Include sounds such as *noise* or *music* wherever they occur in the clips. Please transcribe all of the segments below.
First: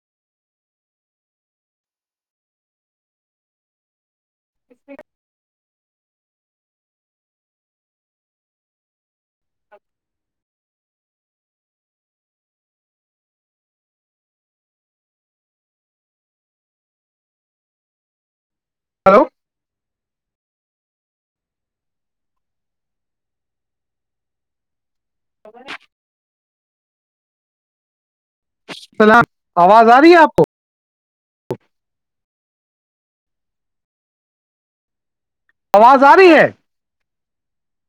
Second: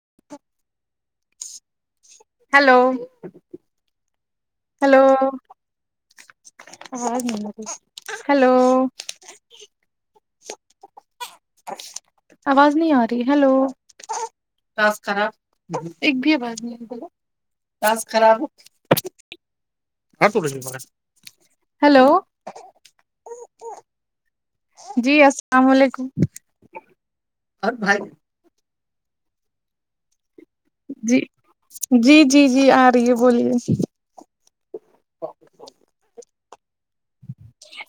*inaudible* hello اس میں م ہلو *unintelligible* آواز نہیں آ رہی ہلو ساز خراب ایک بھی باز ساز خراب ہو ہلو ہلو جی السلام علیکم اورھائی فلام آواز آ رہی ہے آپ کو جی جی جی جی آ رہی ہے بولیے آواز آ رہی ہے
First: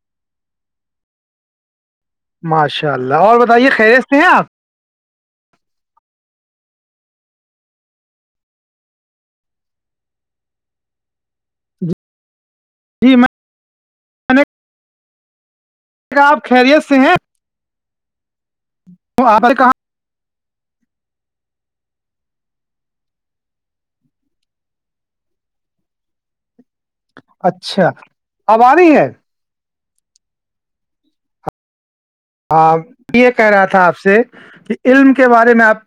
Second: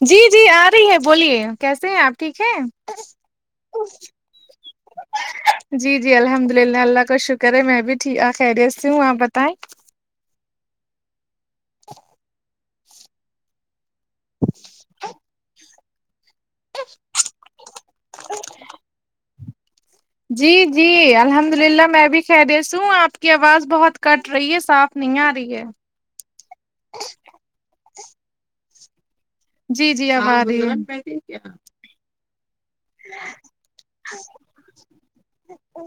جی جی آ رہی ہے بولیے کیسے ہیں آپ ٹھیک ہے ماشاء اللہ اور بتائیے خیریست میں ہیں آپ جی جی الحمد للہ اللہ کا شکر ہے میں بھی خیریت سے ہوں آپ بتائیں جی میں *inaudible* کیا آپ خیریت سے ہیں آپ کہاں جی جی الحمد اللہ میں بھی خریش ہوں آپ کی آواز بہت کٹ رہی ہے صاف نہیں آ رہی ہے *inaudible* اچھا اب آ رہی ہے جی جی اب آ رہی ہاں یہ کہہ رہا تھا آپ سے کہ علم کے بارے میں آپ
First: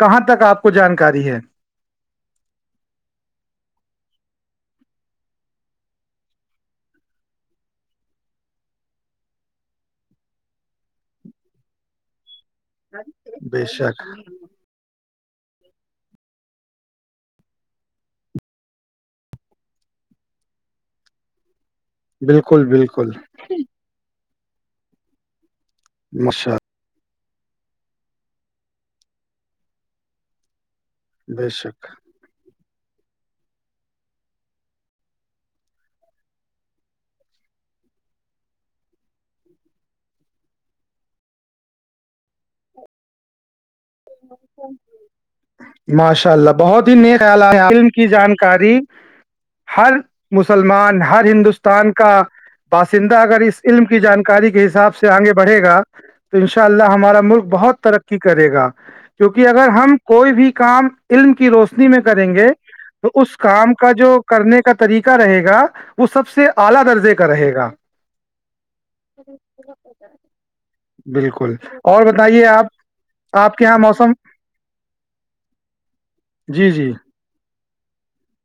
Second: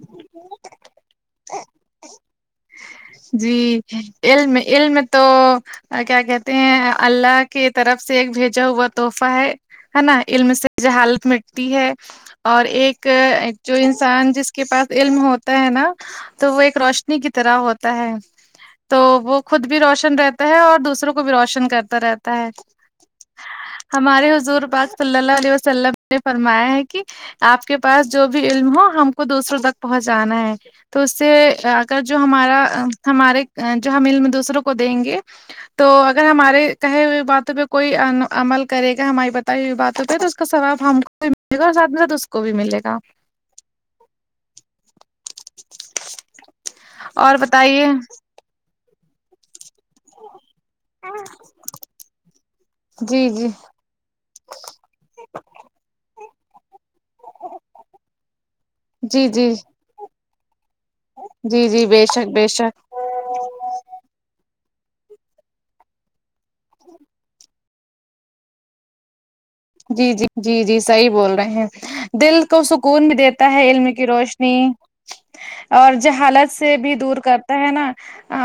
کہاں تک آپ کو جانکاری ہے جی ایل میں ایل میں تو کیا کہتے ہیں اللہ کی طرف سے ایک بھیجا ہوا تحفہ ہے ہے نا علم سے جہالت مٹتی ہے اور ایک بے جو شک انسان جس کے پاس علم ہوتا ہے نا تو وہ ایک روشنی کی طرح ہوتا تو وہ خود بھی روشن رہتا ہے اور دوسروں کو بھی روشن کرتا رہتا ہے بالکل بالکل ہمارے حضور پاک صلی اللہ علیہ وسلم نے ماشاء فرمایا ہے کہ کہ آپ کے پاس جو بھی علم ہو ہم کو دوسروں تک پہنچانا ہے تو اس سے بے شک اگر جو ہمارا ہمارے جو ہم مل میں دوسروں کو دیں گے تو اگر ہمارے کہے ہوئے باتوں پہ کوئی عمل کرے گا ہماری بتائی ہوئی باتوں پہ تو کا سواب ہم کو بھی ملے گا اور ساتھ میں ساتھ اس کو بھی ملے گا ماشاء اللہ بہت ہی نئے اور خیال ع بتائیے کی جان کاری ہر مسلمان ہر ہندوستان کا باسندہ جی اگر جی اس علم کی جانکاری کے حساب سے آگے بڑھے گا تو ان شاء اللہ ہمارا ملک بہت ترقی کرے گا جی کیونکہ جی اگر ہم کوئی بھی کام علم کی جی جی روشنی میں بے شک کریں بے گے شک تو اس کام کا جو کرنے کا طریقہ رہے گا *inaudible* جی جی جی جی صحی بول رہے بالکل ہیں اور دل بتائیے کو آپ سکھ سکون بھی دیتا آپ کے ہے یہاں علم کی موسم روشنی اور ج حالت جی سے جی بھی دور کر ہے نا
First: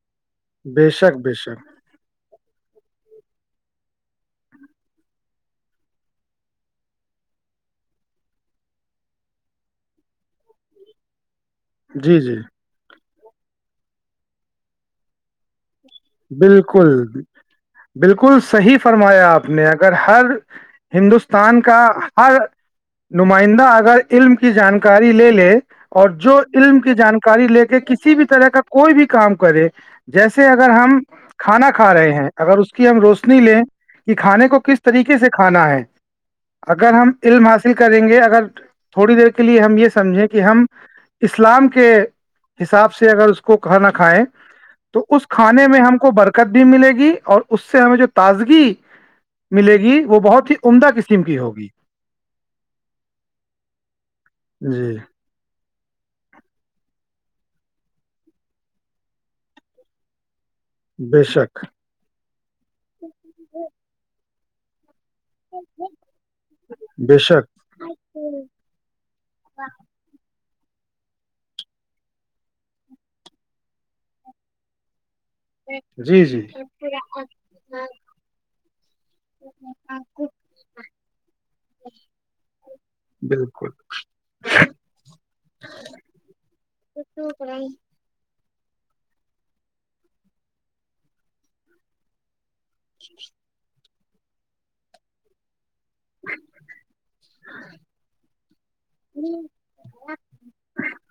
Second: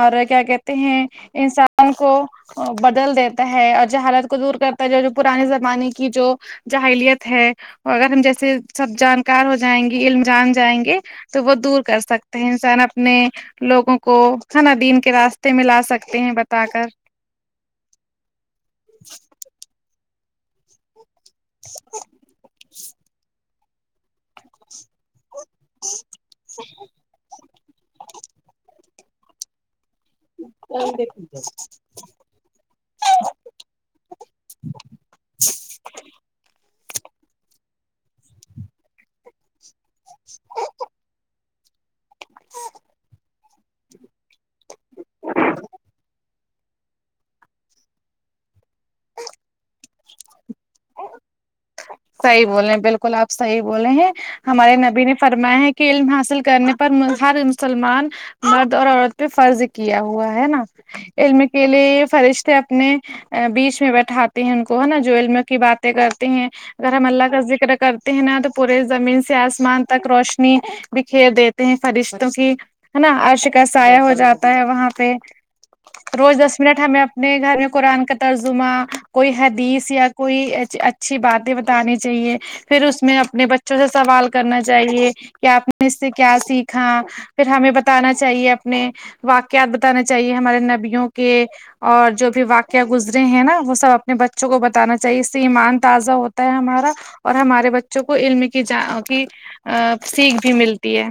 اور کیا کہتے بے ہیں شک بے انس شک کو بدل دیتا ہے اور جہالت کو دور کرتا ہے جو جو پرانے زمانے کی کی جو جاہلیت ہے اور اگر ہم جیسے سب جانکار ہو جائیں گے علم جان جائیں گے تو وہ دور کر جی جی سکتے ہیں انسان اپنے لوگوں کو کھانا دین کے راستے میں لا سکتے ہیں بتا کر بالکل بالکل صحیح فرمایا آپ نے اگر ہر ہندوستان سان کا ہر نمائندہ اگر علم کی جانکاری لے لے اور جو علم کی جانکاری لے کے کسی بھی طرح کا کوئی بھی کام کرے جیسے اگر ہم کھانا کھا رہے ہیں اگر اس کی ہم روشنی لیں کہ کھانے کو کس طریقے سے کھانا ہے اگر ہم علم حاصل کریں گے اگر تھوڑی دیر کے لیے ہم یہ سمجھیں کہ ہم اسلام کے حساب سے اگر اس کو کھر نہ کھائیں تو اس کھانے میں ہم کو برکت بھی ملے گی اور اس سے ہمیں جو تازگی ملے گی وہ بہت ہی عمدہ قسم کی ہوگی صحیح بولے ہیں بالکل آپ صحیح بولے ہیں ہمارے جی نبی نے فرماائے ہے کہ علم حاصل کرنے پر ہر مسلمان مرد اور عورت پہ فرض کیا ہوا ہے نا بے علم کے شک لیے فرشتے اپنے بیچ میں بیٹھاتے ہیں ان کو ہے نا جو علم کی باتیں کرتے ہیں اگر ہم بے اللہ کا شک کر کرتے ہیں نا تو پورے زمین سے آسمان تک روشنی بکھیر دیتے ہیں فرشتوں کی ہے نا عرش کا سایہ ہو جاتا ہے وہاں پہ ا روز دس منٹ ہمیں اپنے گھر میں قرآن کا ترجمہ کوئی حدیث یا کوئی اچھی باتیں بتانی چاہیے پھر اس میں اپنے بالکل بچوں سے سوال کرنا چاہیے کہ آپ نے اس سے کیا سیکھا پھر ہمیں بتانا چاہیے اپنے واقعات بتانا چاہیے ہمارے نبیوں کے اور جو بھی واق کیا گزرے ہیں نا وہ سب اپنے بچوں کو بتانا چاہیے اس سے ایمان تازہ ہوتا ہمارا اور ہمارے بچوں کو علم کی ج کی ا سیکھ بھی ملتی ہے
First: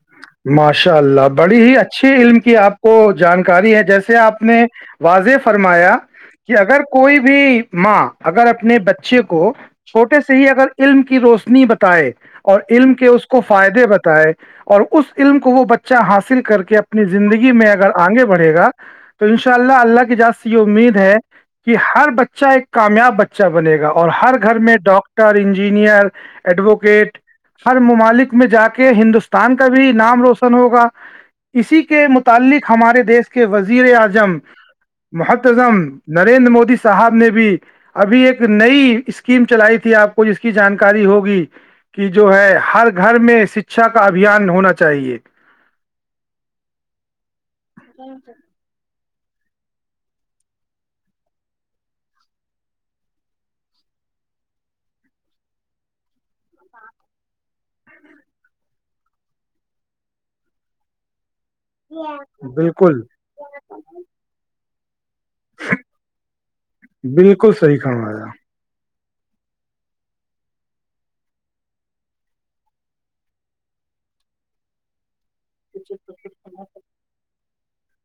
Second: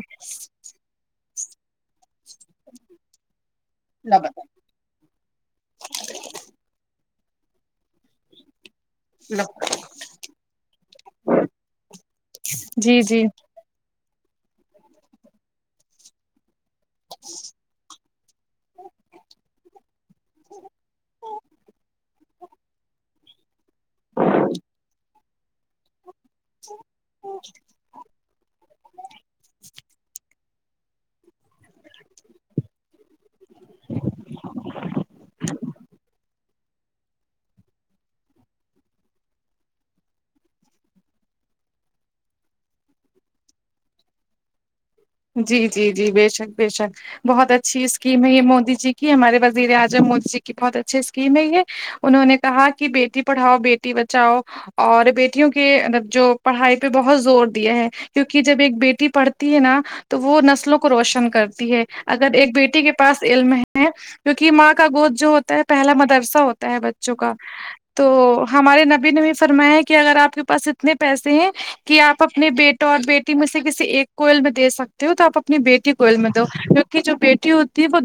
ماشاء اللہ بڑی ہی اچھی علم کی آپ کو جانکاری ہے جیسے آپ نے واضح فرمایا کہ اگر کوئی بھی ماں اگر اپنے بچے کو چھوٹے سے ہی اگر علم کی روشنی بتائے اور علم جی کے جی اس کو فائدے بتائے اور اس علم کو وہ بچہ حاصل کر کے اپنی زندگی میں اگر آگے بڑھے گا تو ان شاء اللہ اللہ کی جاز سے یہ امید ہے کہ ہر بچے بچہ ایک کامیاب بچہ بنے گا اور ہر گھر میں ڈاکٹر انجینئر ایڈوکیٹ ہر ممالک میں جا کے ہندوستان کے کا بھی نام روشن ہوگا اسی کے متعلق ہمارے دیش کے کے وزیر اعظم محتزم نریندر مودی سے صاحب نے بھی ابھی ایک نئی اسکیم چلائی تھی آپ کو جس کی جانکاری ہوگی کہ جو ہے ہر گھر میں شکھا کا ابھیان ہونا چاہیے جی جی جی بے شک بےشک بہت اچھی اسکیم ہے یہ مودی جی کی ہمارے وزیر اعظم مودی جی کی بہت اچھی اسکیم ہے یہ انہوں نے کہا کہ بیٹی پڑھاؤ بیٹی بچاؤ اور بیٹیوں کے مطلب جو پڑھائی پہ بہت زور دیا ہیں کیونکہ جب ایک بیٹی پڑھتی ہے نا تو وہ نسلوں کو روشن کرتی ہے اگر ایک بیٹی کے بالکل پاس علم ہے کیونکہ ماں کا گود جو ہوتا ہے پہلا مدرسہ ہوتا ہے بچوں کا بالکل صحیح تو کھانا ہمارے نبی نبی فرمائے ہیں کہ اگر آپ کے پاس اتنے پیسے ہیں کہ آپ اپنے بیٹا اور بیٹی مجھ سے کسی ایک کوئل میں دے سکتے ہو تو آپ اپنی بیٹی کوئل میں کیونہ جو بیٹی ہوتی ہے وہ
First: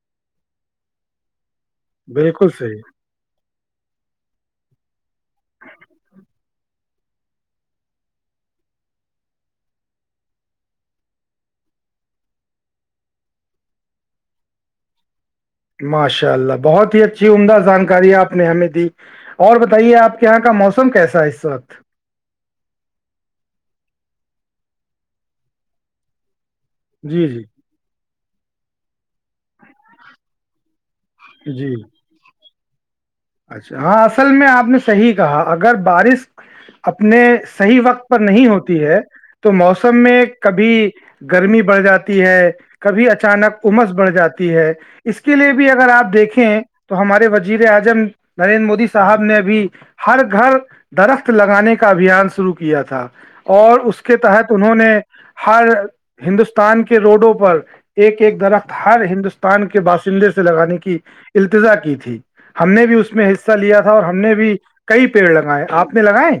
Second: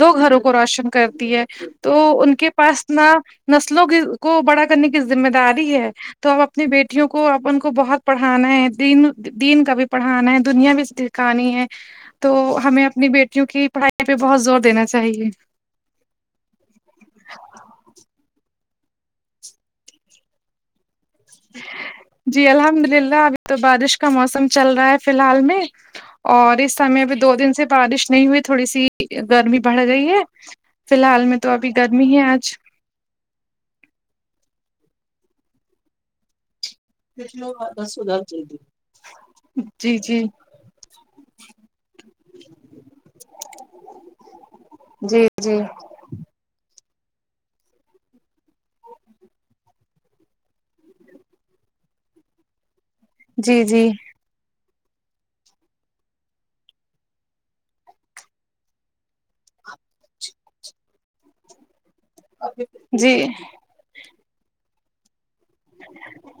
دو گھروں کو روشن کرتی ہے تو ان بالکل کے پاس صحیح نہ نسلوں کی کو بڑا کرنے کی ذمہ داری ہے تو اب اپنی بیٹیوں کو اپن کو بہت پڑھانا ہے دین دین کا بھی پڑھانا ہے دنیا بھی کہانی ہے تو ہمیں اپنی بیٹیوں کی پڑھائی پہ بہت زور دینا چاہیے ماشاء اللہ بہت ہی اچھی عمدہ جانکاری آپ نے ہمیں دی اور بتائیے آپ کے یہاں کا موسم کیسا ہے اس وقت جی الحمد للہ ابھی تو بارش کا موسم چل رہا ہے فی الحال میں اور اس س ابھی جی دو دن سے بارش نہیں ہوئی تھوڑی سی گرمی بڑھ گئی ہے فی الحال میں تو جی ابھی جی گرمی ہے آج اچھا ہاں اصل میں آپ نے صحیح کہا اگر بارش اپنے صحیح وقت پر نہیں ہوتی ہے تو موسم جی جی میں کبھی گرمی بڑھ جاتی ہے کبھی اچانک امس بڑھ جاتی ہے اس جی کے لیے جی بھی اگر آپ دیکھیں تو ہمارے وزیر اعظم نریندر مودی صاحب نے ابھی ہر گھر درخت لگانے کا ابھیان شرو کیا تھا جی اور جی اس کے تحت انہوں نے ہر ہندوستان کے روڈوں پر ایک ایک درخت ہر ہندوستان کے باشندے سے لگانے کی التزا کی تھی ہم نے بھی اس جی میں حصہ لیا تھا اور ہم نے بھی کئی پیڑ لگائے آپ نے لگائے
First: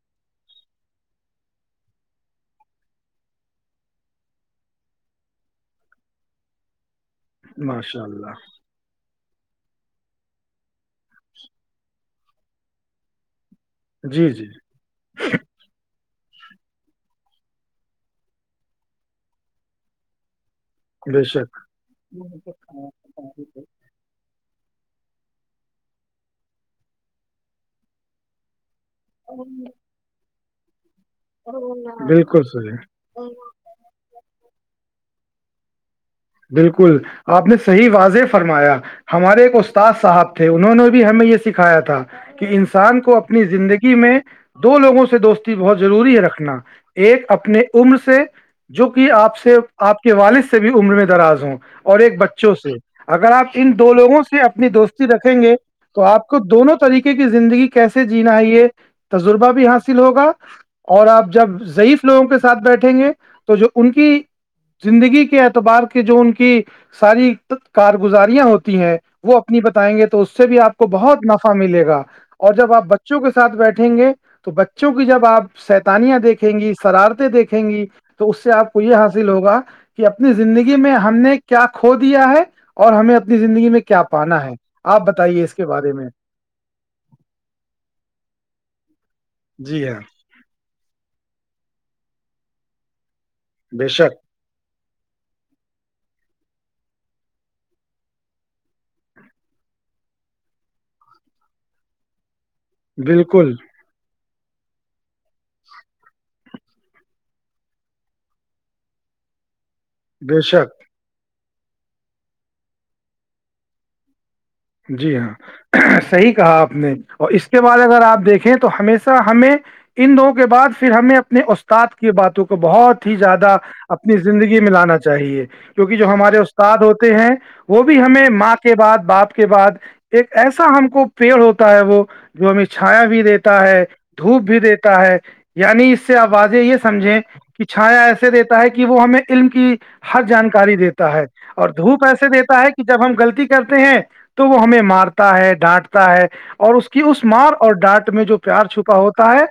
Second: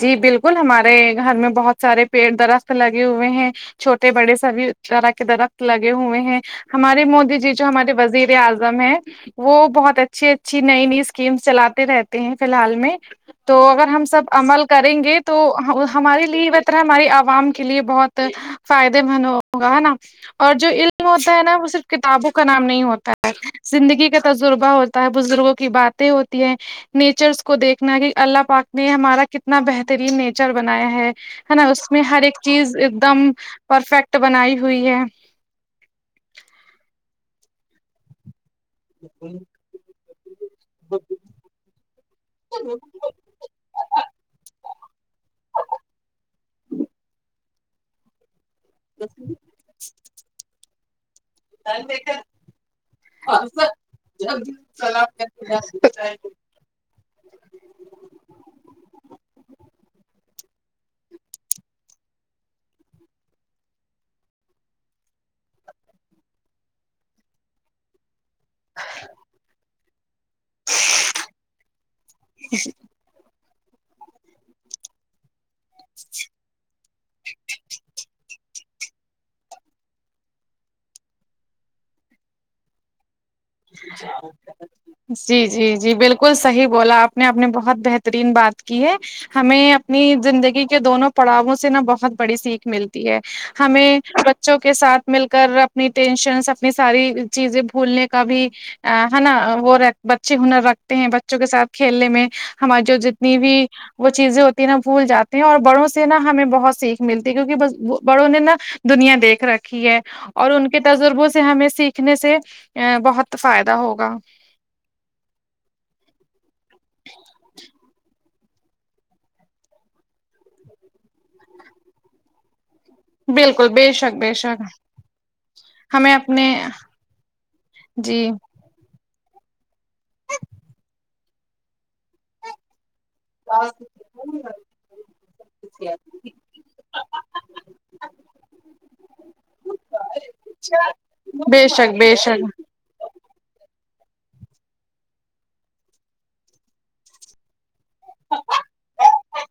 جی بالکل ہمارے گھر میں بہت سارے پیڑ درخت لگے ہوئے ہیں چھوٹے بڑے سبھی طرح کے درخت لگے ہوئے ہیں ہمارے مودی جی جو ہمارے ماشاء وزیر اللہ اعظم ہیں وہ بہت اچھی اچھی نئی نئی اسکیمس چلاتے رہتے ہیں فی الحال میں تو اگر ہم سب جی جی عمل کریں گے تو ہمارے لیے وہ طرح ہماری عوام کے لیے بہت فائدے مند ہوگا ہے نا اور جو بے ہوتا ہے نا شک وہ صرف کتابوں کا نام نہیں ہوتا ہے زندگی کا تجربہ ہوتا ہے بزرگوں کی باتیں ہوتی ہیں نیچرس کو دیکھنا کہ اللہ پاک نے ہمارا کتنا بہترین نیچر بنایا ہے ہے نا اس میں ہر ایک بالکل صحیح چیز ایک دم پرفیکٹ بنائی ہوئی ہے بالکل آپ نے صحیح واضح فرمایا ہمارے ایک د صاحب تھے انہوں نے بھی ہمیں یہ سکھایا تھا کہ انسان کو اپنی زندگی میں دو لوگوں سے دوستی بہت ضروری ہے رکھنا ایک اپنے عمر سے جو کہ آپ سے آپ کے والد سے بھی عمر میں دراز ہوں اور ایک بچوں سے اگر آپ ان دو لوگوں سے اپنی دوستی رکھیں گے تو آپ کو دونوں طریقے کی زندگی کیسے جینا ہے یہ تجربہ بھی حاصل ہوگا اور آپ جب ضعیف لوگوں کے ساتھ بیٹھیں گے تو جو ان کی زندگی کے اعتبار کے جو ان کی ساری کارگزاریاں ہوتی ہیں وہ اپنی بتائیں گے تو اس سے بھی آپ کو بہت نفع ملے گا اور جب آپ بچے بچوں کے ساتھ بیٹھیں گے تو بچوں کی جب آپ سیتانیاں دیکھیں گی شرارتیں دیکھیں گی تو اس سے آپ کو یہ حاصل ہوگا کہ اپنی زندگی میں ہم نے کیا کھو دیا ہے اور ہمیں اپنی زندگی میں کیا پانا ہے آپ بتائیے جی اس کے جی بارے جی میں بالکل صحی بولا آپ نے آپ نے بہت بہترین بات کی ہے ہمیں جی ہاں اپنی زندگی دونوں پڑاؤوں سے نا بہت بڑی سیکھ ملتی ہے بے ہمیں شک بچوں کے سھ مل کر اپنی ٹینشنس اپنی ساری چیزیں بھولنے کا بھی ہے نا وہ بچے ہنر رکھتے ہیں بچوں کے ساتھ کھیلنے میں ہماری جو جتنی بھی بالکل وہ چیزیں ہوتی ہیں نا بھول جاتے ہیں اور بڑوں سے نا ہمیں بہت سیکھ ملتی ہے کیونک ب بڑوں نے نا دنیا دیکھ رکھی ہے بے اور ان شک کے تجربوں سے ہمیں سیکھنے سے ا بہت فائدہ ہوگا جی ہاں صحیح کہا آپ نے اور اس کے بعد اگر آپ دیکھیں ہمیشہ ہمیں ان دوں کے بعد پھر ہمیں اپنے استاد کی باتوں کو بہت ہی زیادہ بالکل بے شک اپنی بے زندگی شک میں لانا چاہیے کیونکہ جو ہمیں ہمارے اپنے استاد ہوتے ہیں وہ بھی ہمیں جی ماتات کے بعد باپ کے بعد ایک ایسا ہم کو پیڑ ہوتا ہے وہ جو ہمیں چھایا بھی دیتا تا ہے دھوپ بھی دیتا ہے یعنی اس سے آوازیں یہ سمجھیں کہ چھایا ایسے دیتا ہے کہ وہ ہمیں علم کی ہر جانکاری دیتا ہے بے اور شک دھوپ بے ایسے شک دیتا ہے کہ جب ہم غلطی کرتے ہیں تو وہ ہمیں مارتا ہے ڈانٹتا ہے اور اس کی اس مار اور ڈانٹ میں جو پیار چھپا ہوتا ہے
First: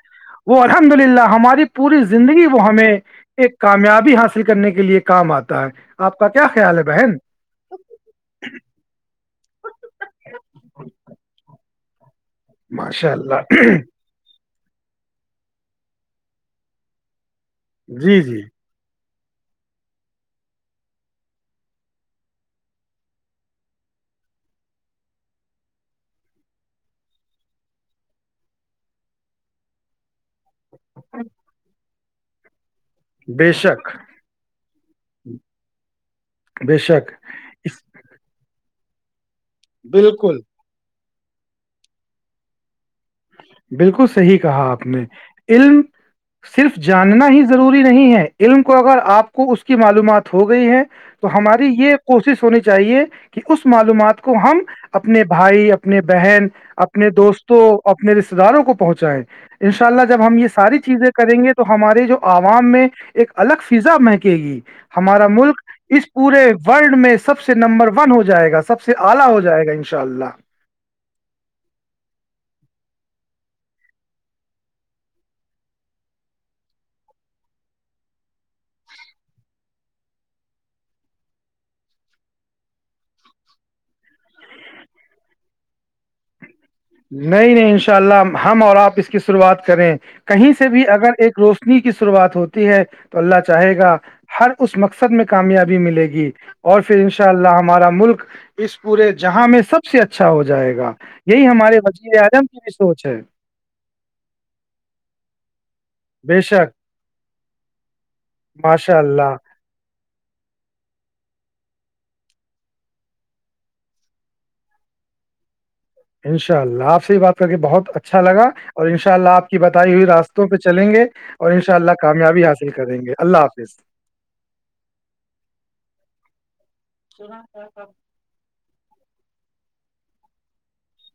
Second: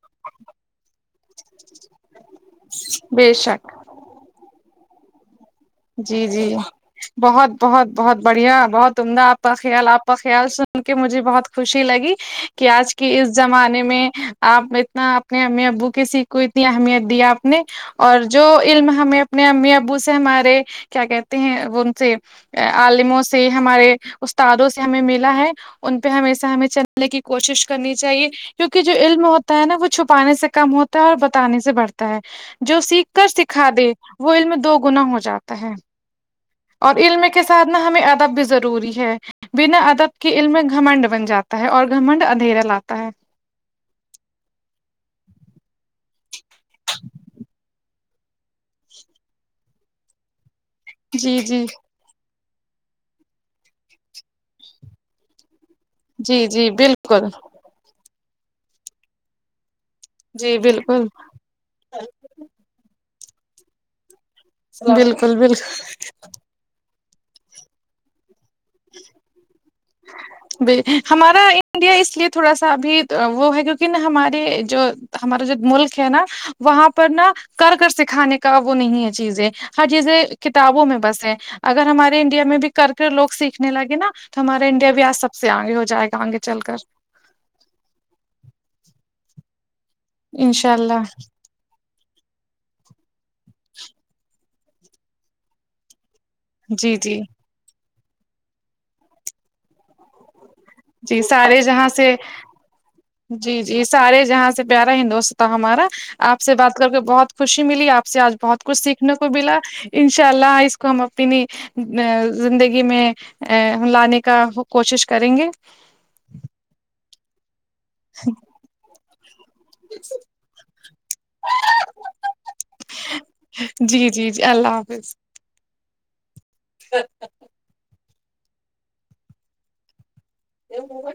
وہ الحمد للہ ہماری پوری زندگی وہ ہمیں بے ایک شک کامیابی حاصل کرنے کے لیئے کام آتا ہے آپ جی کا کیا جی خیال ہے بہن بہت بہت بہت بڑھیا بہت عمدہ آپ کا خیال آپ کا خیال سن کے مجھے بہت خوشی لگی کہ آج ماشاء کے اس اللہ زمانے میں آپ اتنا اپنے امی ابو کی سیکھ کو اتنی اہمیت دیا آپ نے جی اور جی جو علم ہمیں اپنے امی ابو سے ہمارے کیا کہتے ہیں وہ ان سے عالموں سے ہمارے استادوں سے ہمیں ملا ہے ان پہ ہمیشہ ہمیں چلنے کی کوشش کرنی چاہیے کیونکہ جو علم ہوتا ہے نا وہ چھپانے سےک کم ہوتا ہے اور بتانے سے بڑھتا ہے جو سیکھ کر بے سکھا شک دے وہ علم دو گنا ہو جاتا بے اور شک علم کے ساتھنا اس- ہمیں ادب بھی ضروری ہے بنا ادب کے بالکل علم گھمنڈ بن جاتا ہے اور گھمنڈ اندھیرا لاتا ہے بالکل صحیح کہا آپ نے علم صرف جاننا ہی ضروری نہیں ہے علم کو اگر آپ کو اس کی معلومات ہو گئی ہے تو جی جی ہماری یہ کوشش ہونی چاہیے کہ اس معلومات کو ہم اپنے بھائی اپنے اپنے جی بہن جی اپنے بالکل دوستوں اپنے رشتے داروں کو پہنچائے ان شاء اللہ جب ہم یہ جی ساری بالکل چیزیں کریں گے تو ہمارے جو عوام میں ایک الگ فضا مہنکے گی ہمارا بالکل ملک بالکل اس پورے ورلڈ میں سب سے نمبر ون ہو جائے گا سب سے سے اعلہ ہو جائے گا ان شاء اللہ ب ہمارا انڈیا اس لیے تھوڑا سا بھی وہ ہے کیونکہ ہمارے جو ہمارا جو ملک ہے نا وہاں پر نا کر کر سکھانے کا وہ نہیں ہے چیزیں ہر چیزیں کتابوں میں بس ہے اگر ہمارے انڈیا میں بھی کر کے لوگ سیکھ نے لگے نا تو ہمارا انڈیا بھی آج سب سے آگے ہو جائے گا آگے چل کر نہیں نہیں ان شاء اللہ ہم اور آپ اس کی شروعات کریں کہیں سے انشاء بھی اللہ اگر ایک روست کی شروعات ہوتی ہے تو اللہ چاہے گا ہر اس مقصد میں کامیابی ملے گی اور جی پھر ان جی شاء اللہ ہمارا ملک اس پورے جہاں میں سب سے اچھا اچھا ہو جائے گا جی یہی سارے ہمارے جہاں سے وزیر اعظم کی بھی سوچ ہے جی جی سارے جہاں سے پیارا ہندوست ہمارا بے آپ سے شک بات کر کے بہت خوشی ملی آپ سے آج بہت کچھ ماشاء سیکھنے کو اللہ ملا انشاء اللہ آسکوم اپنی زندگی میں لانے کا کوشش کریں گے انشاء اللہ آپ سے ہی بات کر کے بہت اچھا لگا اور ان شاء اللہ آپ کی بتائی ہوئی راستوں پہ چلیں گے اور ان ششاء اللہ کامیابی حاصل کریں گے اللہ حافظ جی جی جی اللہ حافظ سنا تھا *unintelligible* تو ہو